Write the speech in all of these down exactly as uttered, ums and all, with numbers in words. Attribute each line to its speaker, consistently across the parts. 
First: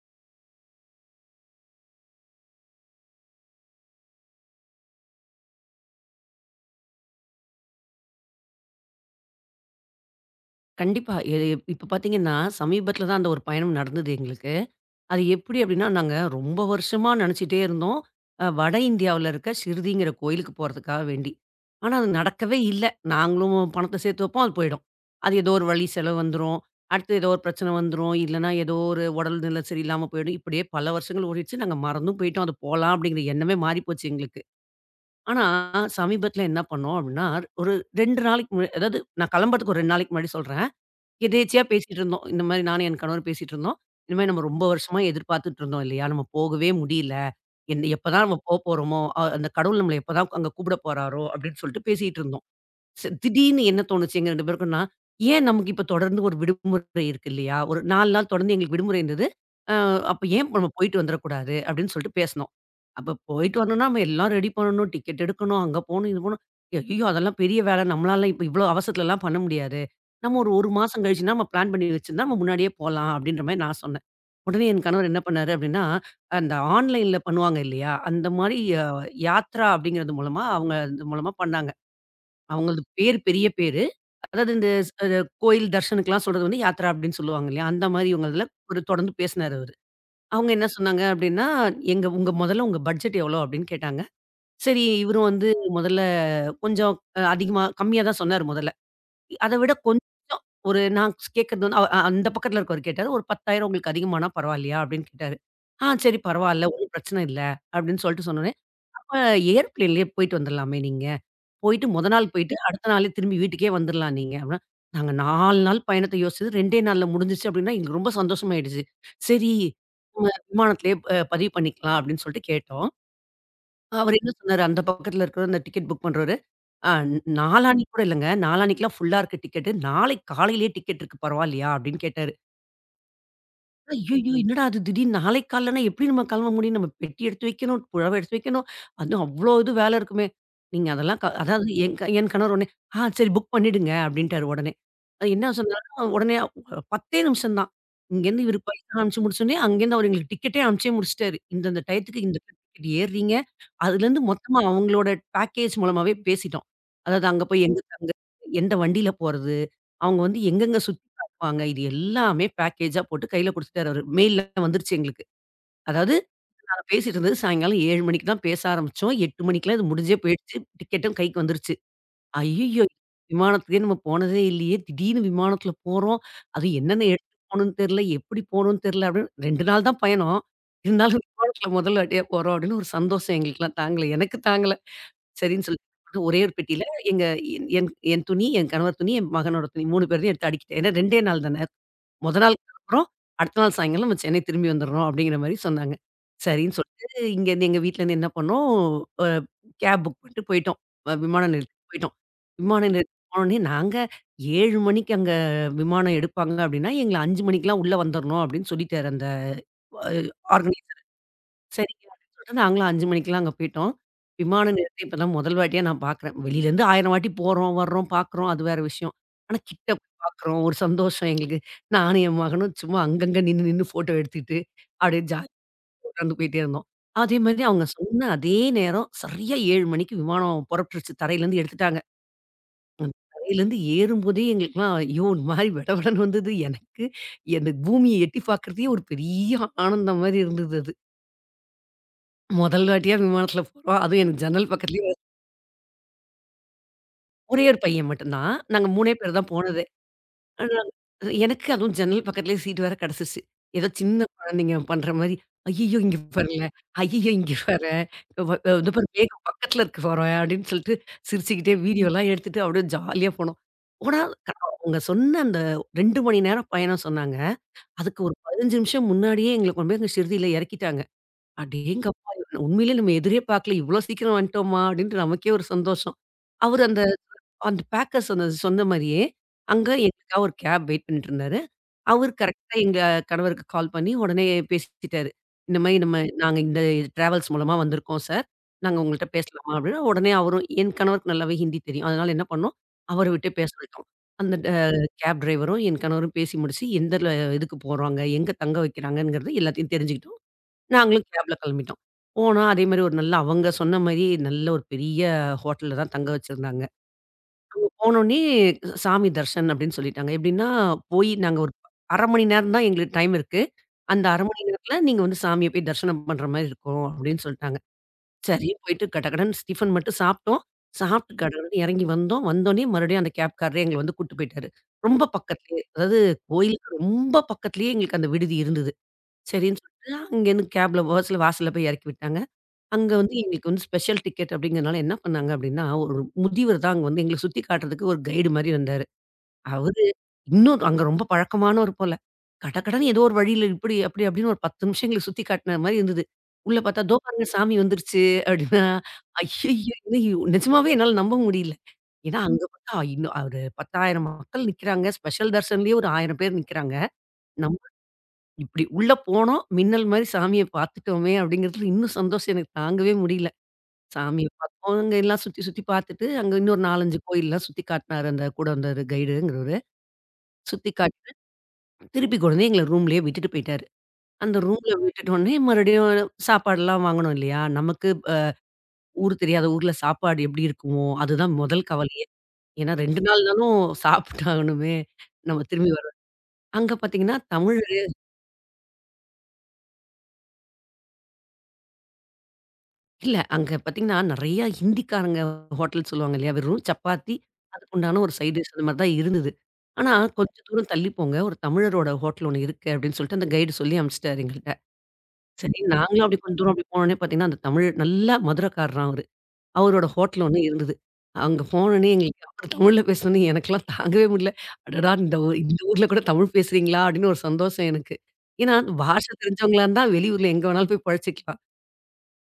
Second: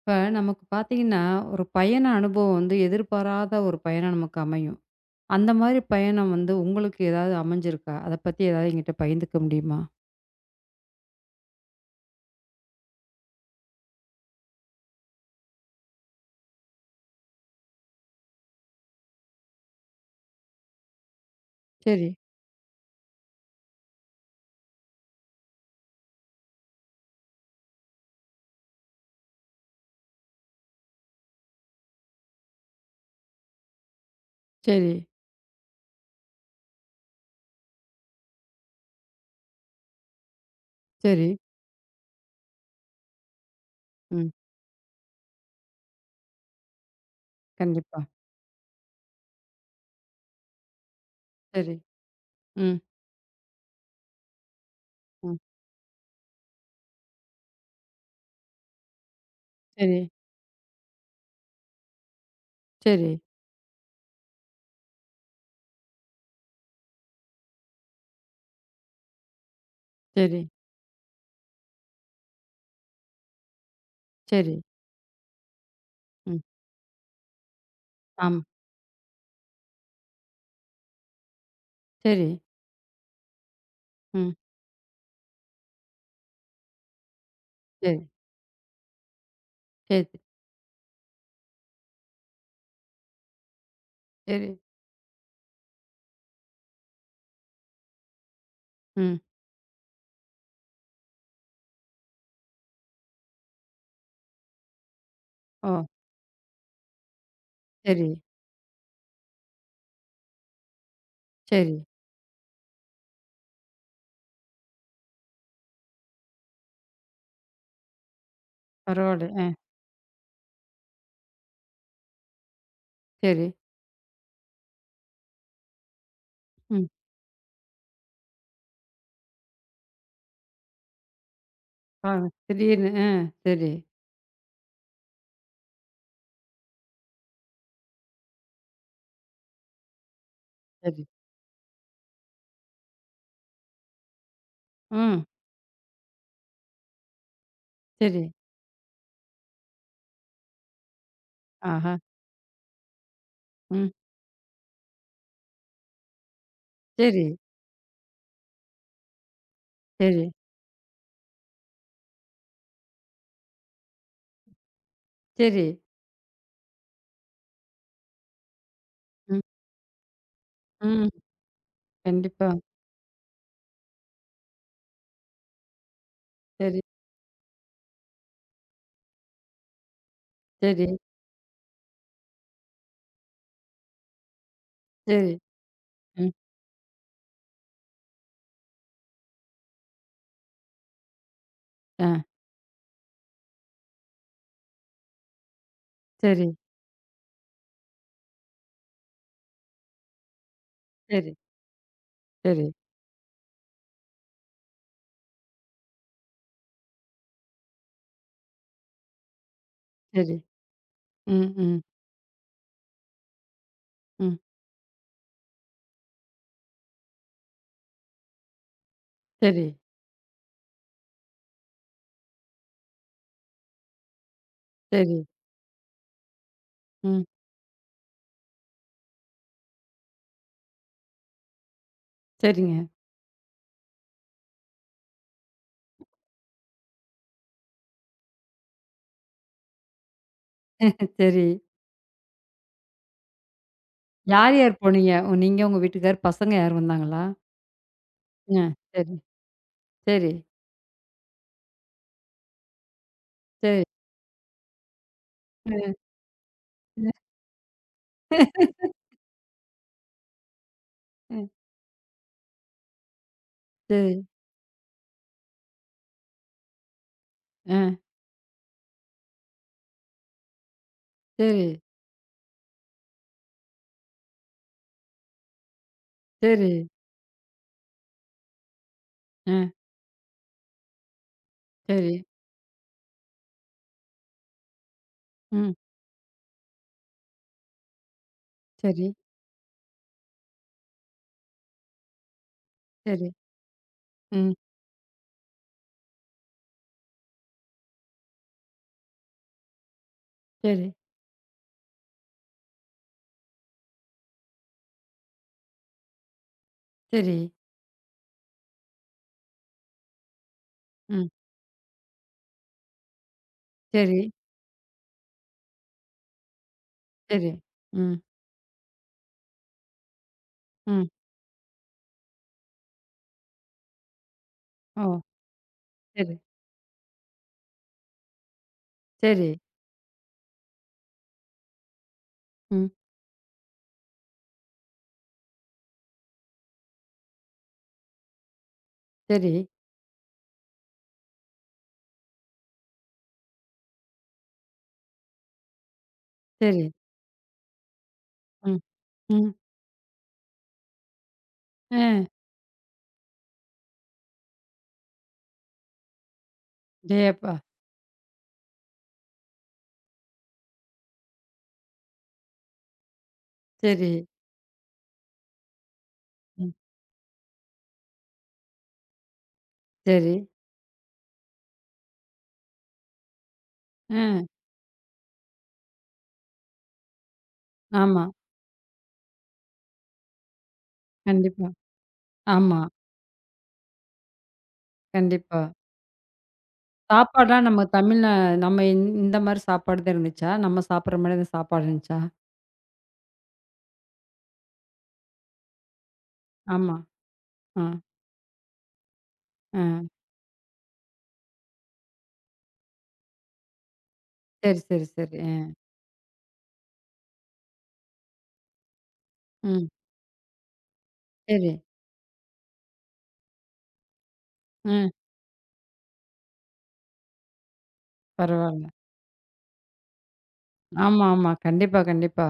Speaker 1: இப்ப நமக்கு பார்த்தீங்கன்னா, ஒரு பயண அனுபவம் வந்து எதிர்பாராத ஒரு பயணம் நமக்கு அமையும். அந்த மாரி பயணம் வந்து உங்களுக்கு ஏதாவது அமைஞ்சிருக்கா? அத பத்தி ஏதாவது என்கிட்ட பகிர்ந்துக்க முடியுமா?
Speaker 2: கண்டிப்பா. இது இப்ப பார்த்தீங்கன்னா, சமீபத்தில தான் அந்த ஒரு பயணம் நடந்தது எங்களுக்கு. அது எப்படி அப்படின்னா, நாங்க ரொம்ப வருஷமா நெனச்சுட்டே இருந்தோம். அ வட இந்தியாவுல இருக்க ஷிர்டிங்கிற கோயிலுக்கு போறதுக்காக வேண்டி. ஆனா,
Speaker 1: சரி,
Speaker 2: அது நடக்கவே இல்ல. நாங்களும் பணத்த சேர்த்து வைப்போம், அது போயிடும். அது ஏதோ ஒரு வழி செலவு வந்துரும். அடுத்து ஏதோ ஒரு பிரச்சனை வந்துரும். இல்லன்னா, ஏதோ ஒரு உடல்நிலை சரியில்லாம போயிடும். இப்படியே பல வருஷங்கள் ஓடிடுச்சு. நாங்க மறந்தும் போயிட்டோம். அது போலாம் அப்படிங்கிற எண்ணமே மாறி போச்சு எங்களுக்கு.
Speaker 1: சரி,
Speaker 2: ஆனா, சமீபத்தில என்ன பண்ணோம் அப்படின்னா, ஒரு ரெண்டு நாளைக்கு முன் அதாவது நான் கிளம்புறதுக்கு ஒரு ரெண்டு நாளைக்கு முன்னாடி சொல்றேன்.
Speaker 1: சரி.
Speaker 2: எதேர்ச்சையா பேசிட்டு இருந்தோம். இந்த மாரி நானும் என் கணவரும் பேசிட்டு இருந்தோம். இந்த மாரி
Speaker 1: ம்.
Speaker 2: நம்ம ரொம்ப வருஷமா எதிர்பார்த்துட்டு இருந்தோம் இல்லையா? நம்ம போகவே முடியல. என்
Speaker 1: கண்டிப்பா.
Speaker 2: எப்பதான் நம்ம போப்போறோமோ, அ அந்த கடவுள் நம்மள எப்பதான் அங்க கூப்பிட போறாரோ அப்படின்னு
Speaker 1: சரி.
Speaker 2: சொல்லிட்டு பேசிட்டு இருந்தோம்.
Speaker 1: ம்.
Speaker 2: ச திடீர்னு என்ன தோணுச்சு எங்க ரெண்டு பேருக்கும்னா,
Speaker 1: ம்.
Speaker 2: ஏன் நமக்கு இப்ப தொடர்ந்து ஒரு விடுமுறை இருக்கு இல்லையா? ஒரு நாலு நாள் தொடர்ந்து எங்களுக்கு விடுமுறை இருந்தது. அ
Speaker 1: சரி,
Speaker 2: அப்ப ஏன் நம்ம போயிட்டு வந்துரக்கூடாது? அப்படின்னு சொல்லிட்டு பேசுனோம்.
Speaker 1: சரி,
Speaker 2: அப்ப போயிட்டு வரணும்னா நம்ம எல்லாம் ரெடி பண்ணணும். டிக்கெட் எடுக்கணும். அங்க போணும், இது போணும். ஐயய்யோ! அதெல்லாம் பெரிய வேலை. நம்மளால இப்ப இவ்வளோ அவசரத்துலலாம் பண்ண முடியாது. நம்ம
Speaker 1: சரி,
Speaker 2: ஒரு 1 மாசம் கழிச்சுன்னா நம்ம பிளான் பண்ணி வச்சிருந்தா நம்ம முன்னாடியே போலாம் அப்படின்ற மாரி நான் சொன்னேன்.
Speaker 1: சரி.
Speaker 2: உடனே என் கணவர் என்ன பண்ணாரு அப்படின்னா,
Speaker 1: ம்.
Speaker 2: அந்த ஆன்லைன்ல பண்ணுவாங்க இல்லையா? அந்த
Speaker 1: ஆம்.
Speaker 2: மாரி அ யாத்ரா அப்படிங்கிறது மூலமா அவங்க அது மூலமா பண்ணாங்க.
Speaker 1: சரி.
Speaker 2: அவங்களது பேரு பெரிய பேரு.
Speaker 1: ம்.
Speaker 2: அதாவது இந்த ஸ் அது கோயில் தர்ஷனுக்குலாம் சொல்றது வந்து யாத்ரா அப்படின்னு சொல்லுவாங்க இல்லையா? அந்த
Speaker 1: சரி,
Speaker 2: மாரி இவங்கதுல ஒரு தொடர்ந்து பேசினாரு அவரு.
Speaker 1: சரி,
Speaker 2: அவங்க என்ன சொன்னாங்க அப்படின்னா, "எங்க உங்க முதல்ல உங்க பட்ஜெட் எவ்வளோ?" அப்படின்னு கேட்டாங்க.
Speaker 1: சரி.
Speaker 2: சரி இவரும் வந்து முதல்ல கொஞ்சம் அ அதிகமா கம்மியா தான் சொன்னாரு முதல்ல.
Speaker 1: ம்.
Speaker 2: அத விட கொஞ்சம் ஒரு நான் கேட்கறது வந்து அவ- அ அந்த பக்கத்துல இருக்கவரு கேட்டாரு. "ஒரு பத்தாயிரம் உங்களுக்கு அதிகமானா பரவாயில்லையா?" அப்படின்னு கேட்டாரு.
Speaker 1: ஓ!
Speaker 2: "ஆ சரி பரவால்ல. ஒண்ணும் பிரச்சனை இல்ல." அப்படின்னு
Speaker 1: சரி,
Speaker 2: சொல்லிட்டு சொன்னோனே, "அப்ப ஏர்பிளேன்லயே போயிட்டு வந்துரலாமே நீங்க?"
Speaker 1: சரி.
Speaker 2: போயிட்டு மொத நாள் போயிட்டு, அடுத்த நாளே திரும்பி வீட்டுக்கே வந்துரலாம் நீங்க. அப்படீன்னா, நாங்க நாலு நாள் பயணத்த யோசிச்சது 2டே நாள்ல முடிஞ்சுருச்சு அப்படீன்னா, எங்களுக்கு ரொம்ப சந்தோஷமாயிடுச்சு.
Speaker 1: பரவால்ல. அ
Speaker 2: "சரி, நம்ம விமானத்திலயே அ பதிவு பண்ணிக்கலாம்." அப்படீன்னு சொல்லிட்டு கேட்டோம்.
Speaker 1: சரி.
Speaker 2: அவரு என்ன சொன்னாரு, அந்த பக்கத்துல இருக்கிற அந்த டிக்கெட் புக் பண்றவரு,
Speaker 1: ம்.
Speaker 2: "அ நாளான்னைக்கு கூட இல்லைங்க. நாளான்னைக்குலாம் ஃபுல்லா இருக்கு டிக்கெட்டு. நாளைக்கு காலையிலேயே டிக்கெட் இருக்கு பரவால்லையா?" அப்படீன்னு
Speaker 1: ஆ,
Speaker 2: கேட்டாரு.
Speaker 1: திடீர்னு, அ சரி,
Speaker 2: ஐயய்யோ! என்னடா அது திடீர்னு நாளைக்கு காலைலனா எப்படி நம்ம கிளம்ப முடியும்? நம்ம பெட்டி எடுத்து வைக்கணும், புடவ எடுத்து வைக்கணும். அதுவும் அவ்ளோ இது வேலை இருக்குமே. நீங்க
Speaker 1: சரி.
Speaker 2: அதெல்லாம் க அதாவது என் என் கணவர் உடனே, "ஆ சரி புக் பண்ணிடுங்க" அப்படின்ட்டாரு உடனே.
Speaker 1: ம்.
Speaker 2: அது என்ன சொன்னாலும் உடனே பத்து நிமிஷம் தான்.
Speaker 1: சரி.
Speaker 2: இங்கேருந்து இவரு பைசா அனுப்பிச்சு முடிச்சோனே, அங்கேருந்து அவரு எங்களுக்கு டிக்கெட்டே அனுப்பிச்சே முடிச்சுட்டாரு. இந்தந்த
Speaker 1: ஆஹா!
Speaker 2: டயத்துக்கு இந்த டிக்கெட் ஏறுறீங்க.
Speaker 1: ம்.
Speaker 2: அதுலேருந்து மொத்தமா அவங்களோட பேக்கேஜ் மூலமாவே பேசிட்டோம்.
Speaker 1: சரி,
Speaker 2: அதாவது அங்க போய் எங்க தங்க, எந்த வண்டியில போறது, அவங்க
Speaker 1: சரி.
Speaker 2: வந்து எங்கெங்க சுத்தி காட்டுவாங்க. இது எல்லாமே பேக்கேஜா போட்டு கையில குடுத்துட்டாரு அவரு. மெயில்ல வந்துருச்சு எங்களுக்கு.
Speaker 1: சரி.
Speaker 2: அதாவது நாங்க பேசிட்டு இருந்தது சாயங்காலம் ஏழு மணிக்கு தான் பேச ஆரம்பிச்சோம்.
Speaker 1: ம்,
Speaker 2: எட்டு மணிக்கெல்லாம் இது முடிஞ்சே போயிடுச்சு.
Speaker 1: ம்.
Speaker 2: டிக்கெட்டும் கைக்கு வந்துருச்சு.
Speaker 1: கண்டிப்பா.
Speaker 2: ஐயய்யோ! விமானத்துக்கே நம்ம போனதே இல்லையே! திடீர்னு விமானத்துல போறோம். அது
Speaker 1: சரி,
Speaker 2: என்னென்ன எடுத்துட்டு போணும்னு தெரியல, எப்படி போணும்னு தெரியல அப்படின்னு ரெண்டு நாள் தான் பயணம்.
Speaker 1: சரி,
Speaker 2: இருந்தாலும் விமானத்துல முதல் வாட்டியா போறோம் அப்படின்னு ஒரு சந்தோஷம் எங்களுக்கெல்லாம் தாங்கல. எனக்கு தாங்கல.
Speaker 1: சரி.
Speaker 2: சரின்னு சொல்லிட்டு
Speaker 1: ம்.
Speaker 2: ஒரே ஒரு பெட்டியில எங்க என் என் என் துணி, என் கணவர் துணி, என் மகனோட துணி மூணு பேரையும் எடுத்து அடுக்கிட்டேன். ஏன்னா 2டே நாள் தானே!
Speaker 1: ஆ.
Speaker 2: மொத நாள் கெளம்புறோம். அடுத்த நாள் சாயங்காலம் நம்ம சென்னை திரும்பி வந்துர்றோம்." அப்படிங்கிற மாரி சொன்னாங்க.
Speaker 1: சரி,
Speaker 2: சரின்னு சொல்லிட்டு இங்கேருந்து எங்க வீட்லருந்து என்ன பண்ணோம், அ கேப் புக் பண்ணிட்டு போயிட்டோம். அ
Speaker 1: சரி,
Speaker 2: விமான நிலையத்துக்கு போயிட்டோம்.
Speaker 1: சரி,
Speaker 2: விமான நிலையத்துக்கு போனோனே நாங்க ஏழு மணிக்கு அங்க விமானம் எடுப்பாங்க அப்படின்னா, எங்கள அஞ்சு மணிக்கெல்லாம் உள்ள வந்துரணும் அப்படின்னு சொல்லிட்டாரு அந்த அ
Speaker 1: சரி.
Speaker 2: ஆர்கனை
Speaker 1: ம், ம்,
Speaker 2: சரிங்க. அப்படின்னு சொல்லிட்டு நாங்களும் அஞ்சு மணிக்கெல்லாம் அங்க போயிட்டோம்.
Speaker 1: ம்.
Speaker 2: விமான நிலையத்த இப்ப தான் முதல் வாட்டியா நான் பார்க்குறேன். வெளியிலேருந்து ஆயிரம் வாட்டி போறோம், வர்றோம், பார்க்குறோம். அது வேற விஷயம். ஆனா
Speaker 1: சரி,
Speaker 2: கிட்ட போய் பார்க்குறோம். ஒரு சந்தோஷம் எங்களுக்கு. நானும் என் மகனும் சும்மா அங்கங்க நின்னு நின்னு ஃபோட்டோ எடுத்துக்கிட்டு,
Speaker 1: சரி.
Speaker 2: அப்படியே ஜாலியா உட்கார்ந்து போயிட்டே இருந்தோம்.
Speaker 1: ம்.
Speaker 2: அதே மாதிரி அவங்க சொன்ன அதே நேரம் சரியா ஏழு மணிக்கு விமானம் புறப்பட்டுருச்சு. தரையிலேருந்து எடுத்துட்டாங்க.
Speaker 1: சரிங்க.
Speaker 2: அந்த தரையிலேருந்து ஏறும்போதே எங்களுக்கெல்லாம் ஐயோ! ஒரு மாரி வெடவெடன்னு வந்தது. எனக்கு, எனக்கு பூமிய எட்டி பார்க்குறதே ஒரு பெரிய ஆனந்தம் மாரி இருந்தது அது.
Speaker 1: சரி.
Speaker 2: முதல் வாட்டியா விமானத்துல போறோம். அதுவும் எனக்கு
Speaker 1: யார்,
Speaker 2: ஜன்னல்
Speaker 1: யார் போனீங்க?
Speaker 2: பக்கத்துலயே
Speaker 1: உ நீங்க, உங்க வீட்டுக்கார், பசங்க யாரும் வந்தாங்களா?
Speaker 2: ஒரே ஒரு பையன் மட்டும் தான்.
Speaker 1: அ.
Speaker 2: நாங்க மூணு
Speaker 1: சரி,
Speaker 2: பேர் தான் போனதே.
Speaker 1: சரி,
Speaker 2: ஆனா, எனக்கு அதுவும் ஜன்னல் பக்கத்துலயே சீட் வேற கிடைச்சிருச்சு.
Speaker 1: சரி.
Speaker 2: ஏதோ சின்ன குழந்தைங்க பண்ற மாரி,
Speaker 1: அ, அ.
Speaker 2: "ஐய்யய்யோ! இங்க வரேன்.
Speaker 1: ம்.
Speaker 2: ஐய்யய்யோ! இங்க வரேன். வ இதோ பாரு மேகம் பக்கத்துல இருக்கு வரேன்" அப்படின்னு சொல்லிட்டு சிரிச்சுக்கிட்டே வீடியோலாம் எடுத்துட்டு அப்படியே ஜாலியா போனோம்.
Speaker 1: சரி.
Speaker 2: போனா க- அவங்க சொன்ன அந்த ரெண்டு மணி நேரம் பயணம் சொன்னாங்க.
Speaker 1: அ.
Speaker 2: அதுக்கு ஒரு பதினஞ்சு நிமிஷம் முன்னாடியே எங்கள கொண்டு போய் அங்க ஷிர்டில இறக்கிட்டாங்க.
Speaker 1: சரி,
Speaker 2: அடேங்கப்பா! உண்மையிலே நம்ம எதிரே பார்க்கல. இவ்ளோ சீக்கிரம் வந்துட்டோமா! அப்டின்ட்டு நமக்கே ஒரு சந்தோஷம்.
Speaker 1: சரி.
Speaker 2: அவரு அந்த அந்த பேக்கர்ஸ் அந்த சொன்ன மாரியே,
Speaker 1: அ.
Speaker 2: அங்க எங்களுக்காக ஒரு கேப் வெயிட் பண்ணிட்டு இருந்தாரு.
Speaker 1: சரி.
Speaker 2: அவரு கரெக்ட்டா எங்க கணவருக்கு கால் பண்ணி உடனே பேசிட்டாரு.
Speaker 1: ம்.
Speaker 2: இந்த மாரி நம்ம நாங்க இந்த டிராவல்ஸ் மூலமா வந்திருக்கோம் சார். நாங்க
Speaker 1: சரி,
Speaker 2: உங்கள்ட்ட பேசலாமா? அப்டின்னா உடனே அவரும் என் கணவருக்கு நல்லாவே ஹிந்தி தெரியும். அதனால என்ன பண்ணோம், அவர
Speaker 1: சரி.
Speaker 2: விட்டு பேச விட்டோம்.
Speaker 1: ம்.
Speaker 2: அந்த அ கேப் டிரைவரும் என் கணவரும் பேசி முடிச்சு, எந்த இதுக்கு போறாங்க, எங்க தங்க வைக்கிறாங்கங்கிறது எல்லாத்தையும் தெரிஞ்சுக்கிட்டோம்.
Speaker 1: சரி,
Speaker 2: நாங்களும் கேப்ல கிளம்பிட்டோம். போனா அதே மாரி ஒரு நல்ல அவங்க சொன்ன மாரி நல்ல ஒரு பெரிய ஹோட்டல்ல தான் தங்க வச்சிருந்தாங்க.
Speaker 1: சரி.
Speaker 2: அங்க போனோனே சாமி தர்ஷன் அப்டின்னு சொல்லிட்டாங்க. எப்டின்னா
Speaker 1: ம்.
Speaker 2: போய் நாங்க ஒரு அரை மணி நேரம் தான் எங்களுக்கு டைம் இருக்கு.
Speaker 1: சரி,
Speaker 2: அந்த அரை மணி நேரத்துல நீங்க வந்து சாமிய போய் தரிசனம் பண்ற மாரி இருக்கும் அப்டின்னு
Speaker 1: சரி.
Speaker 2: சொல்ட்டாங்க.
Speaker 1: ம்,
Speaker 2: சரி போயிட்டு கடகடன்னு டிஃபன் மட்டும் சாப்ட்டோம்.
Speaker 1: ம்.
Speaker 2: சாப்ட்டு கடகடன்னு எறங்கி வந்தோம். வந்தோனே மறுபடியும் அந்த கேப்காரரே எங்கள வந்து கூட்டு போயிட்டாரு.
Speaker 1: ஓ!
Speaker 2: ரொம்ப பக்கத்துலயே அதாவது
Speaker 1: சரி,
Speaker 2: கோயிலுக்கு ரொம்ப பக்கத்துலயே எங்களுக்கு அந்த விடுதி இருந்தது.
Speaker 1: சரி.
Speaker 2: சரின்னு சொல்லிட்டு அங்கேருந்து கேப்ல பஸ்ல வாசல்ல போய் எறக்கி விட்டாங்க.
Speaker 1: ம்.
Speaker 2: அங்க வந்து எங்களுக்கு வந்து ஸ்பெஷல் டிக்கெட் அப்படிங்கிறனால என்ன பண்ணாங்க அப்படின்னா, ஒரு முதியவர் தான் அங்க வந்து எங்கள சுத்தி காட்டுறதுக்கு ஒரு கைடு மாரி வந்தாரு.
Speaker 1: சரி.
Speaker 2: அவரு இன்னும் அங்க ரொம்ப பழக்கமானவர் போல. கடகடன்னு ஏதோ ஒரு வழியில இப்படி அப்படி அப்படின்னு ஒரு பத்து நிமிஷம் எங்கள சுத்தி காட்டுன மாரி இருந்தது. உள்ள
Speaker 1: சரி.
Speaker 2: பார்த்தா "தோ பாருங்க சாமி வந்துருச்சு"
Speaker 1: ம்,
Speaker 2: அப்படின்னா,
Speaker 1: ம்.
Speaker 2: ஐயய்யோ! இன்னும் நிஜமாவே என்னால நம்ப முடியல.
Speaker 1: அ
Speaker 2: ஏன்னா அங்க பார்த்தா இன்னும் ஒரு பத்தாயிரம் மக்கள் நிக்கிறாங்க. ஸ்பெஷல் தர்ஷன்லயே ஒரு ஆயிரம் பேர் நிக்கிறாங்க.
Speaker 1: டேயப்பா!
Speaker 2: நம்ம இப்படி உள்ள போனோம், மின்னல் மாரி சாமிய பார்த்துட்டோமே அப்படிங்கிறதுல இன்னும் சந்தோஷம் எனக்கு தாங்கவே முடியல.
Speaker 1: சரி,
Speaker 2: சாமிய பார்த்தோம். அங்க எல்லாம் சுத்தி, சுத்தி பார்த்துட்டு, அங்க
Speaker 1: ம்.
Speaker 2: இன்னொரு நாலு, அஞ்சு கோயில்லாம் சுத்தி காட்னாரு. அந்த கூட வந்தவரு கைடுங்கிறவரு.
Speaker 1: சரி.
Speaker 2: சுத்தி காட்டிட்டு, திருப்பி கொண்டு வந்து எங்கள ரூம்லயே விட்டுட்டு போயிட்டாரு.
Speaker 1: அ
Speaker 2: அந்த ரூம்ல விட்டுட்டோனே, மறுபடியும் சாப்பாடுலாம் வாங்கணும் இல்லையா? நமக்கு
Speaker 1: ஆமா.
Speaker 2: அ ஊர் தெரியாத ஊர்ல சாப்பாடு எப்படி இருக்குமோ? அதுதான்
Speaker 1: கண்டிப்பா.
Speaker 2: முதல் கவலையே.
Speaker 1: ஆமா.
Speaker 2: ஏன்னா ரெண்டு நாள்னாலும் சாப்பிட்டாகணுமே!
Speaker 1: கண்டிப்பா.
Speaker 2: நம்ம திரும்பி வரோம். அங்க பார்த்தீங்கன்னா,
Speaker 1: சாப்பாடுலாம் நம்ம
Speaker 2: தமிழ்
Speaker 1: தமிழ்ல, நம்ம இந் இந்த மாரி சாப்பாடு தான் இருந்துச்சா? நம்ம சாப்பிடுற மாரி அந்த சாப்பாடு இருந்துச்சா?
Speaker 2: இல்ல. அங்க பார்த்தீங்கன்னா, நெறைய ஹிந்திக்காரங்க ஹோட்டல் சொல்லுவாங்க இல்லையா? வெறும்
Speaker 1: ஆமா.
Speaker 2: சப்பாத்தி,
Speaker 1: அ,
Speaker 2: அதுக்கு உண்டான ஒரு சைட் டிஷ் அந்த மாரி தான் இருந்தது.
Speaker 1: அ.
Speaker 2: ஆனா, கொஞ்சம் தூரம் தள்ளி போங்க. ஒரு தமிழரோட ஹோட்டல் ஒண்ணு இருக்கு அப்படின்னு சொல்லிட்டு அந்த கைடு சொல்லி அனுப்பிச்சுட்டாரு எங்கள்ட்ட.
Speaker 1: சரி, சரி, சரி. அ,
Speaker 2: சரி நாங்களும் அப்படி கொஞ்சம் தூரம் அப்படி போனோனே பார்த்தீங்கன்னா, அந்த தமிழ் நல்லா மதுரக்காரராம் அவரு.
Speaker 1: ம்.
Speaker 2: அவரோட ஹோட்டல் ஒண்ணு இருந்தது. அங்க
Speaker 1: சரி.
Speaker 2: போனோனே எங்களுக்கு அவரு தமிழ்ல பேசினோனே எனக்கெல்லாம் தாங்கவே முடியல.
Speaker 1: ம்.
Speaker 2: அடடா! இந்த ஊ இந்த ஊர்ல கூட தமிழ் பேசுறீங்களா? அப்படின்னு ஒரு சந்தோஷம் எனக்கு. ஏன்னா,
Speaker 1: பரவால்ல.
Speaker 2: பாஷை தெரிஞ்சவங்களா இருந்தா வெளியூர்ல எங்க வேணாலும் போய்
Speaker 1: ஆமா, ஆமா.
Speaker 2: பொழச்சுக்கலாம்.
Speaker 1: கண்டிப்பா, கண்டிப்பா.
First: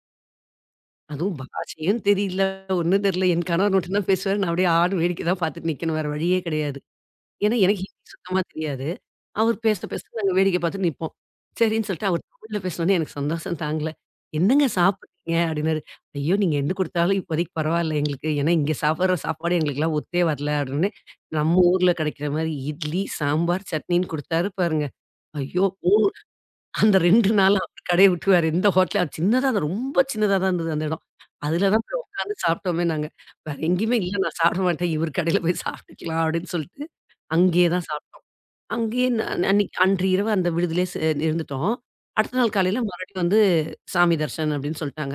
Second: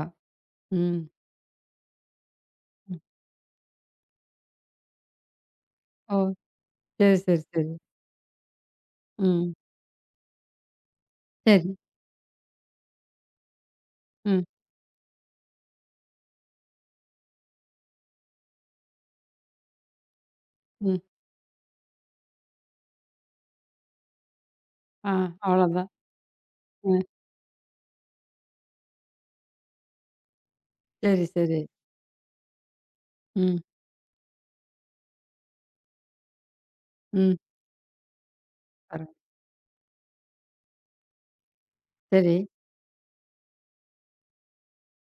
Speaker 1: ம்.
Speaker 2: அதுவும் பாஷையும் தெரியல,
Speaker 1: ம்.
Speaker 2: ஒண்ணும் தெரியல. என் கணவர் மட்டும் தான் பேசுவாரு. நான் அப்படியே ஆடு வேடிக்கை தான் பார்த்துட்டு நிக்கணும். வேற
Speaker 1: ஓ!
Speaker 2: வழியே கிடையாது.
Speaker 1: சரி, சரி,
Speaker 2: ஏன்னா
Speaker 1: சரி.
Speaker 2: எனக்கு ஹிந்தி சுத்தமா தெரியாது.
Speaker 1: ம்.
Speaker 2: அவர் பேச, பேச நாங்க வேடிக்கை பார்த்துட்டு நிப்போம்.
Speaker 1: சரி.
Speaker 2: சரின்னு சொல்லிட்டு அவர் தமிழ்ல பேசினோனே எனக்கு சந்தோஷம் தாங்கல.
Speaker 1: ம்,
Speaker 2: "என்னங்க சாப்பிடுறீங்க?" அப்படின்னாரு. "ஐயோ! நீங்க என்ன குடுத்தாலும் இப்போதைக்கு பரவாயில்ல எங்களுக்கு. ஏன்னா இங்க சாப்பிடுற சாப்பாடு எங்களுக்கெல்லாம் ஒத்தே வரல" அப்படின்னு.
Speaker 1: ம்.
Speaker 2: நம்ம ஊர்ல கிடைக்கிற மாரி இட்லி, சாம்பார், சட்னின்னு குடுத்தாரு பாருங்க.
Speaker 1: ஆ,
Speaker 2: ஐயோ!
Speaker 1: அவ்வளோதான்.
Speaker 2: அந்த
Speaker 1: ம்.
Speaker 2: ரெண்டு நாளா அவர் கடைய விட்டு வேற எந்த ஹோட்டலும் அது சின்னதா தான் ரொம்ப சின்னதா தான் இருந்தது அந்த இடம்.
Speaker 1: சரி, சரி.
Speaker 2: அதுல தான் போய் உட்காந்து சாப்பிட்டோமே நாங்க. வேற
Speaker 1: ம்,
Speaker 2: எங்கேயுமே இல்ல நான் சாப்பிட மாட்டேன். இவர் கடையில போய் சாப்பிட்டுக்கலாம் அப்படின்னு சொல்லிட்டு,
Speaker 1: ம்.
Speaker 2: அங்கேயே தான் சாப்பிட்டோம்.
Speaker 1: பரவா,
Speaker 2: அங்கேயே ந அன்னைக்கு அன்று இரவு அந்த விடுதியிலே ச இருந்துட்டோம்.
Speaker 1: சரி.
Speaker 2: அடுத்த நாள் காலையில மறுபடியும் வந்து சாமி தரிசனம் அப்படின்னு சொல்ட்டாங்க.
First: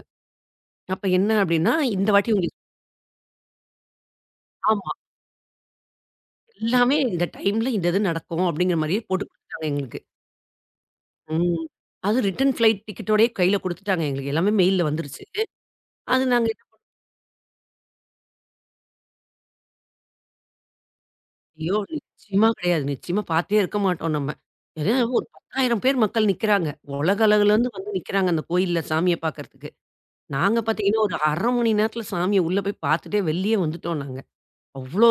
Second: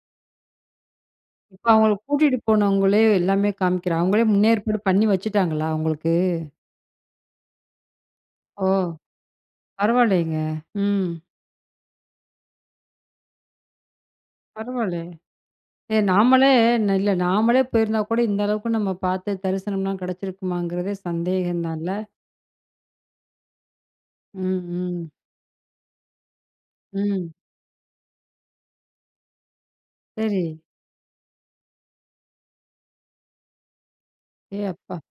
Speaker 2: அப்ப என்ன
Speaker 1: இப்ப
Speaker 2: அப்படின்னா,
Speaker 1: அவங்கள
Speaker 2: இந்த வாட்டி
Speaker 1: கூட்டிட்டு
Speaker 2: உங்களுக்கு
Speaker 1: போனவங்களே எல்லாமே காமிக்கிறாங்க. அவங்களே முன்னேற்பாடு
Speaker 2: ஆமா.
Speaker 1: பண்ணி வச்சுட்டாங்களா உங்களுக்கு?
Speaker 2: எல்லாமே இந்த டைம்ல இந்த இது நடக்கும்
Speaker 1: ஓ!
Speaker 2: அப்படிங்கிற மாரியே போட்டு குடுத்துட்டாங்க எங்களுக்கு.
Speaker 1: பரவாயில்லைங்க. ம்.
Speaker 2: ம். அதுவும் ரிட்டர்ன் ஃப்ளைட் டிக்கெட்டோடயே கையில குடுத்துட்டாங்க எங்களுக்கு. எல்லாமே மெயில்ல
Speaker 1: பரவாயில்ல.
Speaker 2: வந்துருச்சு.
Speaker 1: ஏ,
Speaker 2: அது நாங்க
Speaker 1: நாமளே ந இல்ல, நாமளே போயிருந்தா கூட இந்த அளவுக்கு நம்ம பார்த்து தரிசனம்லாம் கிடைச்சிருக்குமாங்கிறதே சந்தேகம்
Speaker 2: ஐயோ!
Speaker 1: தான்ல.
Speaker 2: நிச்சயமா கிடையாது. நிச்சயமா பார்த்தே இருக்க மாட்டோம் நம்ம.
Speaker 1: ம்,
Speaker 2: ஏன்னா
Speaker 1: ம்,
Speaker 2: ஒரு பத்தாயிரம் பேர் மக்கள் நிக்கிறாங்க. உலக
Speaker 1: ம்.
Speaker 2: அளவுலருந்து வந்து நிக்கிறாங்க அந்த கோயில்ல சாமிய பார்க்கறதுக்கு.
Speaker 1: சரி.
Speaker 2: நாங்க பார்த்தீங்கன்னா, ஒரு அரை மணி நேரத்துல சாமிய உள்ள போய் பார்த்துட்டே வெளியே வந்துட்டோம் நாங்க.
Speaker 1: ஏ அப்பா!
Speaker 2: அவ்ளோ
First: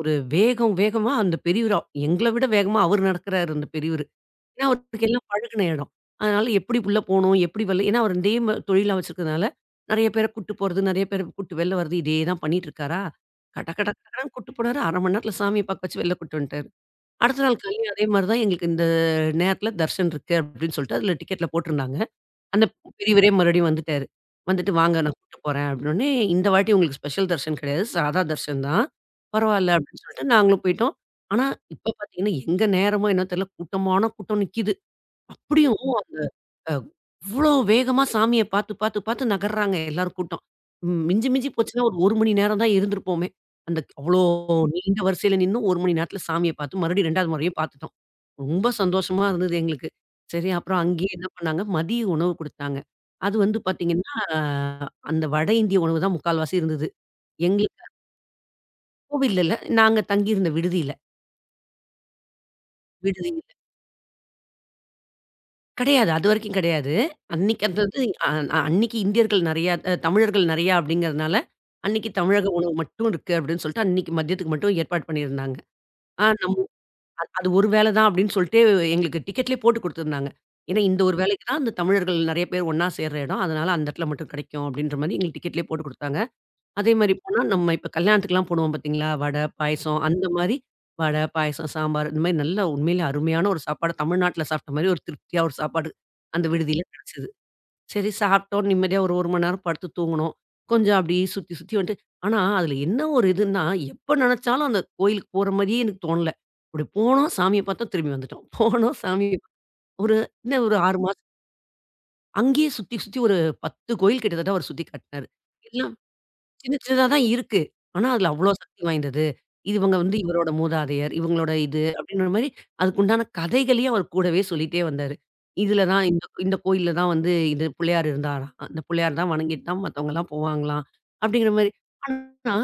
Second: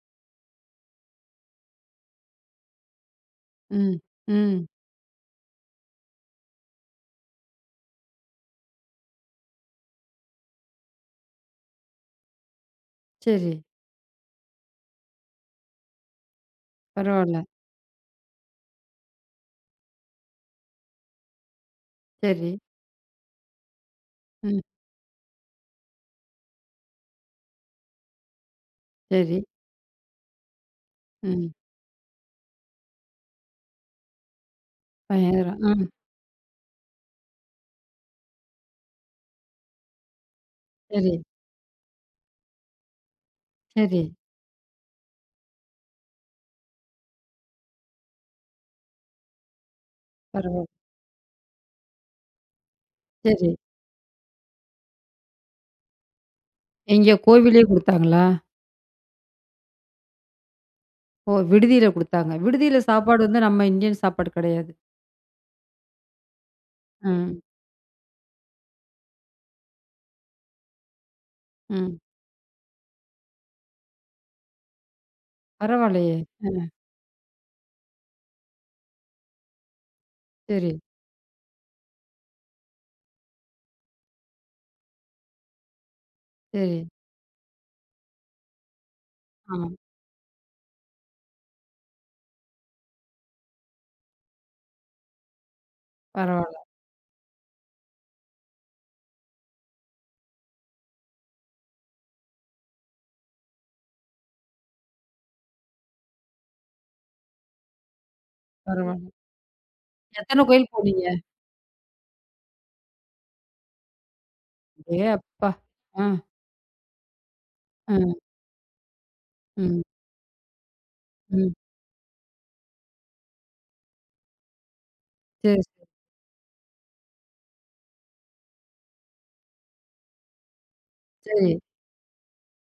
Speaker 2: ஒரு வேகம் வேகமா அந்த பெரியவரு எங்கள விட வேகமா அவரு நடக்கிறாரு அந்த
Speaker 1: ம்,
Speaker 2: பெரியவரு.
Speaker 1: ம்.
Speaker 2: ஏன்னா அவருக்கு எல்லாம் பழகுன இடம். அதனால எப்படி உள்ள போணும், எப்படி வெளில ஏன்னா அவர் இதே ம தொழிலா வச்சிருக்கிறதுனால, நெறைய பேர கூட்டு போறது, நெறைய பேர கூட்டு வெளில வர்றது இதே தான் பண்ணிட்டு இருக்காரா,
Speaker 1: சரி.
Speaker 2: கட கட கடன்னு கூட்டு போனாரு. அரை மணி நேரத்துல சாமிய பார்க்க வச்சு வெளில கூட்டு வந்துட்டாரு. அடுத்த
Speaker 1: பரவால்ல.
Speaker 2: நாள் காலையில அதே மாரி தான் எங்களுக்கு இந்த நேரத்தில தர்ஷன் இருக்கு அப்படின்னு சொல்லிட்டு அதில டிக்கெட்ல போட்டிருந்தாங்க.
Speaker 1: சரி.
Speaker 2: அந்த பெரியவரே மறுபடியும் வந்துட்டாரு.
Speaker 1: ம்.
Speaker 2: வந்துட்டு வாங்க நான் கூட்டிட்டு போறேன் அப்படின்னோனே, இந்த வாட்டி உங்களுக்கு ஸ்பெஷல் தர்ஷன் கிடையாது. சாதா தர்ஷன் தான்.
Speaker 1: சரி.
Speaker 2: பரவால்ல அப்படின்னு சொல்லிட்டு நாங்களும் போயிட்டோம். ஆனா
Speaker 1: ம்.
Speaker 2: இப்ப பார்த்தீங்கன்னா, எங்க நேரமோ என்னவோ தெரியல கூட்டமான கூட்டம் நிக்கிது.
Speaker 1: பயங்கரம்.
Speaker 2: அப்படியும்
Speaker 1: ம்.
Speaker 2: அந்த அ இவ்ளோ வேகமா சாமிய பார்த்து, பார்த்து, பார்த்து நகர்றாங்க எல்லார் கூட்டம். ம்
Speaker 1: சரி,
Speaker 2: மிஞ்சி மிஞ்சி போச்சுன்னா ஒரு 1 மணி நேரம் தான் இருந்திருப்போமே. அந்த
Speaker 1: சரி.
Speaker 2: அவ்ளோ நீண்ட வரிசையில நின்னு ஒரு மணி நேரத்தில சாமிய பார்த்து மறுபடியும் 2வது முறையும் பார்த்துட்டோம். ரொம்ப சந்தோஷமா இருந்தது எங்களுக்கு. சரி
Speaker 1: பரவால்ல.
Speaker 2: அப்புறம் அங்கேயே என்ன பண்ணாங்க, மதிய உணவு குடுத்தாங்க. அது
Speaker 1: சரி.
Speaker 2: வந்து பார்த்தீங்கன்னா, அந்த வட இந்திய உணவு தான் முக்கால்வாசி இருந்தது.
Speaker 1: எங்கேயோ கோவில்லயே
Speaker 2: எங்களுக்கு
Speaker 1: குடுத்தாங்களா?
Speaker 2: கோவில்ல இல்ல, நாங்க தங்கியிருந்த விடுதியில. விடுதியில.
Speaker 1: ஓ! விடுதியில குடுத்தாங்க. விடுதியில சாப்பாடு
Speaker 2: விடுதி
Speaker 1: வந்து நம்ம இந்தியன் சாப்பாடு கிடையாது.
Speaker 2: கிடையாது. அதுவரைக்கும் கிடையாது.
Speaker 1: ம்,
Speaker 2: அன்னைக்கு ம். அந்தது அ அன்னைக்கு இந்தியர்கள் நெறையா அ தமிழர்கள் நெறையா அப்படிங்கிறதுனால,
Speaker 1: ம்.
Speaker 2: அன்னைக்கு தமிழக உணவு மட்டும் இருக்கு அப்படின்னு சொல்லிட்டு, அன்னைக்கு மதியத்துக்கு மட்டும் ஏற்பாடு பண்ணியிருந்தாங்க.
Speaker 1: பரவாயில்லையே!
Speaker 2: ஆ நம்
Speaker 1: அ.
Speaker 2: ம். அ அது ஒரு வேளை தான் அப்படின்னு சொல்லிட்டு எங்களுக்கு டிக்கெட்லயே போட்டு குடுத்துருந்தாங்க.
Speaker 1: சரி,
Speaker 2: ஏன்னா இந்த ஒரு வேலைக்கு தான் அந்த தமிழர்கள் நெறைய பேர் ஒண்ணா சேர்ற இடம். அதனால அந்த இடத்துல மட்டும் கிடைக்கும் அப்படின்ற மாரி எங்களுக்கு டிக்கெட்லயே போட்டு குடுத்தாங்க.
Speaker 1: சரி.
Speaker 2: அதே மாரி போனா, நம்ம இப்ப கல்யாணத்துக்குலாம் போடுவோம் பார்த்தீங்களா? வடை,
Speaker 1: ஆமா.
Speaker 2: பாயசம் அந்த மாரி வடை, பாயசம், சாம்பார் இந்த மாரி நல்ல உண்மையிலே அருமையான ஒரு சாப்பாடு. தமிழ்நாட்ல சாப்பிட்ட மாரி ஒரு திருப்தியா ஒரு சாப்பாடு அந்த
Speaker 1: பரவால்ல,
Speaker 2: விடுதியில கிடைச்சது. சரி சாப்பிட்டோம், நிம்மதியா ஒரு 1 மணி நேரம் படுத்து தூங்குனோம். கொஞ்சம் அப்படியே சுத்தி சுத்தி வந்துட்டு ஆனா, அதில என்ன ஒரு இதுன்னா, எப்ப நெனச்சாலும் அந்த கோயிலுக்கு போற மாரியே எனக்கு தோணல. அப்படி போனோம், சாமிய பார்த்தோம், திரும்பி வந்துட்டோம். போனோம்
Speaker 1: பரவால்ல.
Speaker 2: சாமி ஒரு
Speaker 1: எத்தன
Speaker 2: என்ன
Speaker 1: கோயில்
Speaker 2: ஒரு ஆறு
Speaker 1: போனீங்க?
Speaker 2: மாசம் அங்கேயே சுத்தி சுத்தி ஒரு பத்து கோயில் கிட்டத்தட்ட அவரு சுத்தி
Speaker 1: ஏ
Speaker 2: காட்னாரு.
Speaker 1: அப்பா!
Speaker 2: எல்லாம்
Speaker 1: ஆ.
Speaker 2: சின்ன சின்னதா தான் இருக்கு. ஆனா
Speaker 1: அ,
Speaker 2: அதுல அவ்ளோ சக்தி வாய்ந்தது. இது
Speaker 1: ம்,
Speaker 2: இவங்க வந்து இவரோட மூதாதையர், இவங்களோட
Speaker 1: ம்.
Speaker 2: இது அப்படின்ற மாரி அதுக்குண்டான கதைகளையும் அவர் கூடவே சொல்லிட்டே வந்தாரு.
Speaker 1: சரி, சரி,
Speaker 2: இதுல தான் இந்த இந்த கோயில்ல தான் வந்து இது பிள்ளையார் இருந்தாராம். அந்த பிள்ளையார் தான் வணங்கிட்டு தான் மத்தவங்கலாம் போவாங்களாம்.
Speaker 1: சரி.
Speaker 2: அப்படிங்கிற மாரி. ஆனா,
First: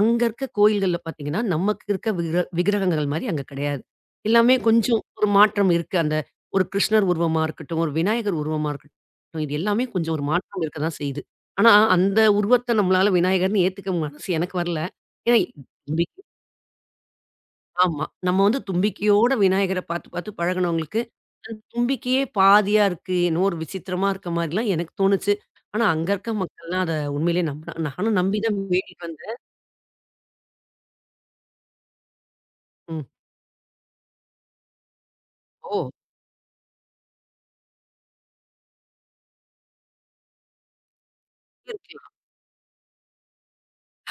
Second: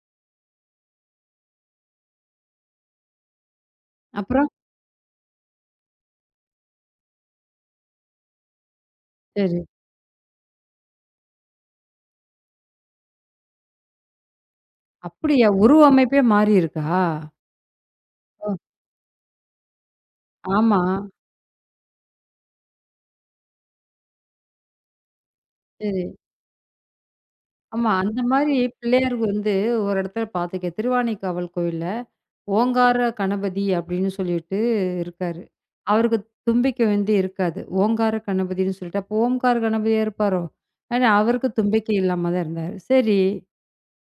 Speaker 2: அங்க இருக்க கோயில்கள்ல பார்த்தீங்கன்னா, நமக்கு இருக்க விக்ர விக்கிரகங்கள் மாரி அங்க கிடையாது.
Speaker 1: அப்புறம்?
Speaker 2: எல்லாமே கொஞ்சம் ஒரு மாற்றம் இருக்கு. அந்த ஒரு கிருஷ்ணர் உருவமா இருக்கட்டும், ஒரு விநாயகர் உருவமா இருக்கட்டும், இது
Speaker 1: சரி.
Speaker 2: எல்லாமே கொஞ்சம் ஒரு மாற்றம் இருக்க தான் செய்யுது. ஆனா, அந்த உருவத்த நம்மளால விநாயகர்ன்னு ஏத்துக்க மனசு எனக்கு வரல. ஏன்னா
Speaker 1: அப்படியா? உருவ
Speaker 2: தும்பிக்கை
Speaker 1: அமைப்பே மாறியிருக்கா?
Speaker 2: ஆமா. நம்ம
Speaker 1: ஓ!
Speaker 2: வந்து தும்பிக்கையோட விநாயகர பார்த்து, பார்த்து
Speaker 1: ஆமா.
Speaker 2: பழகுனவங்களுக்கு, அந்த தும்பிக்கையே பாதியா இருக்கு. என்னவோ ஒரு விசித்திரமா இருக்க மாரிலாம் எனக்கு தோணுச்சு. ஆனா,
Speaker 1: சரி.
Speaker 2: அங்க இருக்க மக்கள்லாம் அத உண்மையிலேயே நம்புனா
Speaker 1: ஆமா.
Speaker 2: நானும்
Speaker 1: அந்த
Speaker 2: நம்பி
Speaker 1: மாரி
Speaker 2: தான் வேண்டிட்டு
Speaker 1: பிள்ளையார்
Speaker 2: வந்தேன்.
Speaker 1: வந்து ஒரு இடத்துல பார்த்துருக்கேன், திருவானைக்காவல் கோயில்ல. ஓங்கார
Speaker 2: ம்.
Speaker 1: கணபதி அப்படின்னு சொல்லிட்டு இருக்காரு.
Speaker 2: ஓ!
Speaker 1: அவருக்கு தும்பிக்கை வந்து இருக்காது. ஓங்கார கணபதின்னு சொல்லிட்டு, அப்போ ஓம்கார கணபதியா இருப்பாரோ? ஆனா அவருக்கு தும்பிக்கை
Speaker 2: இருக்கலாம்.
Speaker 1: இல்லாம தான் இருந்தாரு. சரி.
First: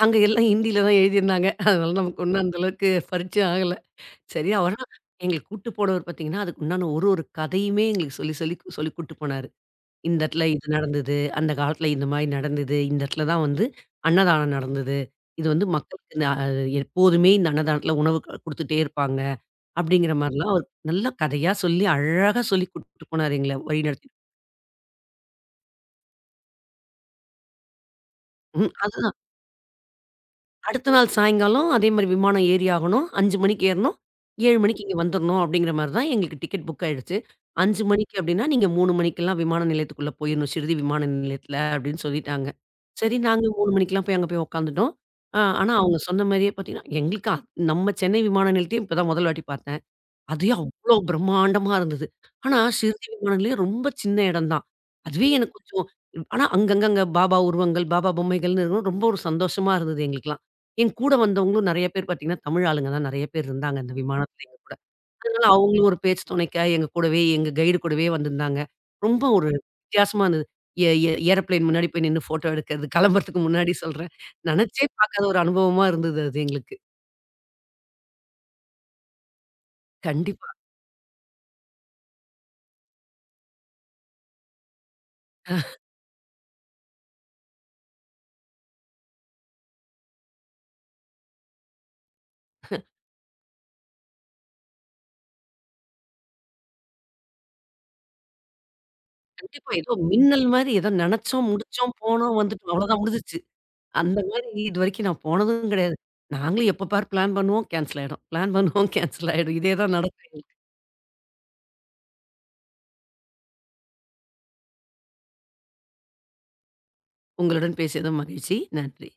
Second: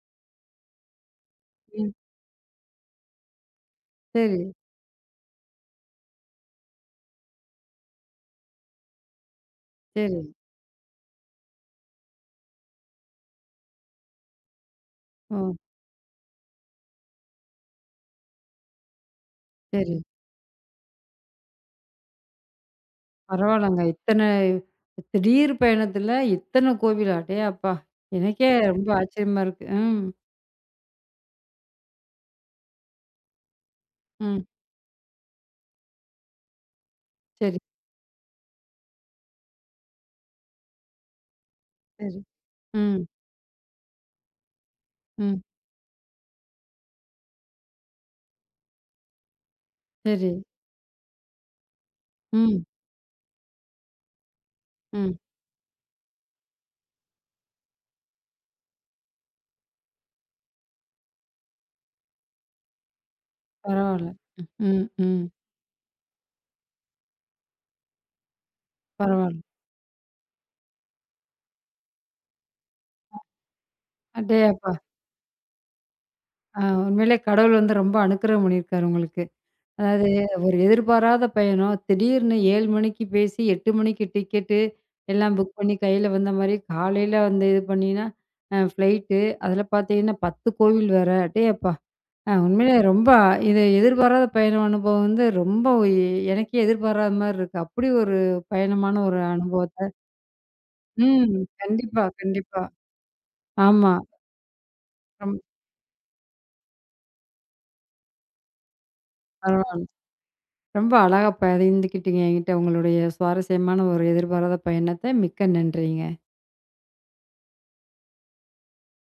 Speaker 2: அங்க எல்லாம் ஹிந்தியில தான் எழுதியிருந்தாங்க.
Speaker 1: ம்.
Speaker 2: அதனால நமக்கு ஒண்ணும் அந்த அளவுக்கு பரிச்சயம் ஆகல.
Speaker 1: சரி,
Speaker 2: சரி அவர்லாம் எங்களுக்கு கூட்டு போனவர் பார்த்தீங்கன்னா, அதுக்கு உண்டான ஒரு ஒரு கதையுமே எங்களுக்கு சொல்லி, சொல்லி, சொல்லி கூட்டு போனாரு.
Speaker 1: சரி.
Speaker 2: இந்த இடத்துல இது நடந்தது. அந்த காலத்துல இந்த மாரி நடந்தது. இந்த இடத்துல தான் வந்து அன்னதானம் நடந்தது. இது
Speaker 1: ம்.
Speaker 2: வந்து மக்களுக்கு ந எப்போதுமே இந்த அன்னதானத்துல உணவு குடுத்துட்டே இருப்பாங்க.
Speaker 1: சரி.
Speaker 2: அப்படிங்கிற மாரிலாம் அவர் நல்ல கதையா சொல்லி அழகா சொல்லி கூட்டிட்டு போனாரு எங்கள
Speaker 1: பரவாயில்லங்க.
Speaker 2: வழிநடத்தி.
Speaker 1: இத்தன திடீர் பயணத்துல இத்தன கோவில். அடேயப்பா! எனக்கே
Speaker 2: ம்.
Speaker 1: ரொம்ப
Speaker 2: அது
Speaker 1: ஆச்சரியமா இருக்கு. ம்.
Speaker 2: அடுத்த நாள் சாயங்காலம் அதே மாரி விமானம் ஏறி ஆகணும். அஞ்சு மணிக்கு ஏறணும்.
Speaker 1: ம்.
Speaker 2: ஏழு மணிக்கு இங்க வந்துரணும் அப்படிங்கிற மாரி தான் எங்களுக்கு டிக்கெட் புக் ஆயிடுச்சு.
Speaker 1: சரி,
Speaker 2: அஞ்சு மணிக்கு அப்படின்னா, "நீங்க மூணு மணிக்கெல்லாம் விமான நிலையத்துக்குள்ள போயிரணும், ஷிர்டி விமான நிலையத்துல" அப்படின்னு
Speaker 1: சரி.
Speaker 2: சொல்லிட்டாங்க.
Speaker 1: ம்.
Speaker 2: சரி நாங்க மூணு மணிக்கெல்லாம் போய் அங்க போய் உட்காந்துட்டோம்.
Speaker 1: ம்.
Speaker 2: அ ஆனா அவங்க சொன்ன மாரியே பார்த்தீங்கன்னா, எங்களுக்கு அ- நம்ம சென்னை விமான நிலையத்தையும் இப்ப தான் முதல் வாட்டி பார்த்தேன்.
Speaker 1: சரி.
Speaker 2: அது அவ்ளோ பிரம்மாண்டமா இருந்தது. ஆனா,
Speaker 1: ம்.
Speaker 2: சிறுத்தை விமானம்லயே ரொம்ப சின்ன இடம் தான்.
Speaker 1: ம்.
Speaker 2: அதுவே எனக்கு கொஞ்சம் ஆனா அங்கங்கங்க பாபா உருவங்கள், பாபா பொம்மைகள்னு இருக்கும். ரொம்ப ஒரு சந்தோஷமா இருந்தது எங்களுக்கெல்லாம். என் கூட வந்தவங்களும் நெறைய பேர் பார்த்தீங்கன்னா, தமிழ் ஆளுங்க தான் நெறைய பேர் இருந்தாங்க அந்த
Speaker 1: பரவால்ல.
Speaker 2: விமானத்துல எங்க கூட.
Speaker 1: ம். ம்.
Speaker 2: அதனால அவங்களும் ஒரு பேச்சு துணைக்கா எங்க கூடவே, எங்க கைடு கூடவே வந்திருந்தாங்க. ரொம்ப
Speaker 1: பரவால்ல.
Speaker 2: ஒரு வித்தியாசமா இருந்தது. ஏ ஏ ஏரோப்ளேன் முன்னாடி போய் நின்னு ஃபோட்டோ எடுக்கிறது, கிளம்புறதுக்கு முன்னாடி சொல்றேன்.
Speaker 1: அடேயப்பா!
Speaker 2: நெனச்சே பார்க்காத ஒரு அனுபவமா இருந்தது அது
Speaker 1: ஆ,
Speaker 2: எங்களுக்கு.
Speaker 1: உண்மையிலே கடவுள் வந்து ரொம்ப அனுக்கிரகம் பண்ணியிருக்காரு உங்களுக்கு. அதாவது
Speaker 2: கண்டிப்பா.
Speaker 1: ஒரு எதிர்பாராத பயணம், திடீர்னு ஏழு மணிக்கு பேசி எட்டு மணிக்கு டிக்கெட்டு எல்லாம் புக் பண்ணி கையில வந்த மாரி, காலையில வந்து இது பண்ணீங்கன்னா, அ ஃப்ளைட்டு அதில பார்த்தீங்கன்னா பத்து கோவில் வேற. அடேயப்பா! அ உண்மையிலே ரொம்ப இது எதிர்பாராத பயண அனுபவம் வந்து ரொம்ப, எ எனக்கே எதிர்பாராத மாரி இருக்கு. அப்படி ஒரு பயணமான ஒரு
Speaker 2: கண்டிப்பா.
Speaker 1: அனுபவத்த.
Speaker 2: ஏதோ மின்னல் மாரி ஏதோ
Speaker 1: ம்.
Speaker 2: நெனச்சோம், முடிச்சோம்,
Speaker 1: கண்டிப்பா,
Speaker 2: போனோம்,
Speaker 1: கண்டிப்பா.
Speaker 2: வந்துட்டோம். அவ்வளோதான் முடிஞ்சிச்சு.
Speaker 1: ஆமா.
Speaker 2: அந்த மாரி இதுவரைக்கும் நான் போனதும் கிடையாது. நாங்களும் எப்ப பார் பிளான் பண்ணுவோம், கேன்சல் ஆயிடும். பிளான் பண்ணுவோம், கேன்சல் ஆயிடும். இதே
Speaker 1: ரொம்
Speaker 2: தான் நடக்கும் எங்களுக்கு.
Speaker 1: ரொம்ப அழகா பகிர்ந்துக்கிட்டீங்க என்கிட்ட உங்களுடைய சுவாரஸ்யமான ஒரு எதிர்பாராத பயணத்த. மிக்க நன்றிங்க.
Speaker 2: உங்களுடன் பேசியது மகிழ்ச்சி. நன்றி.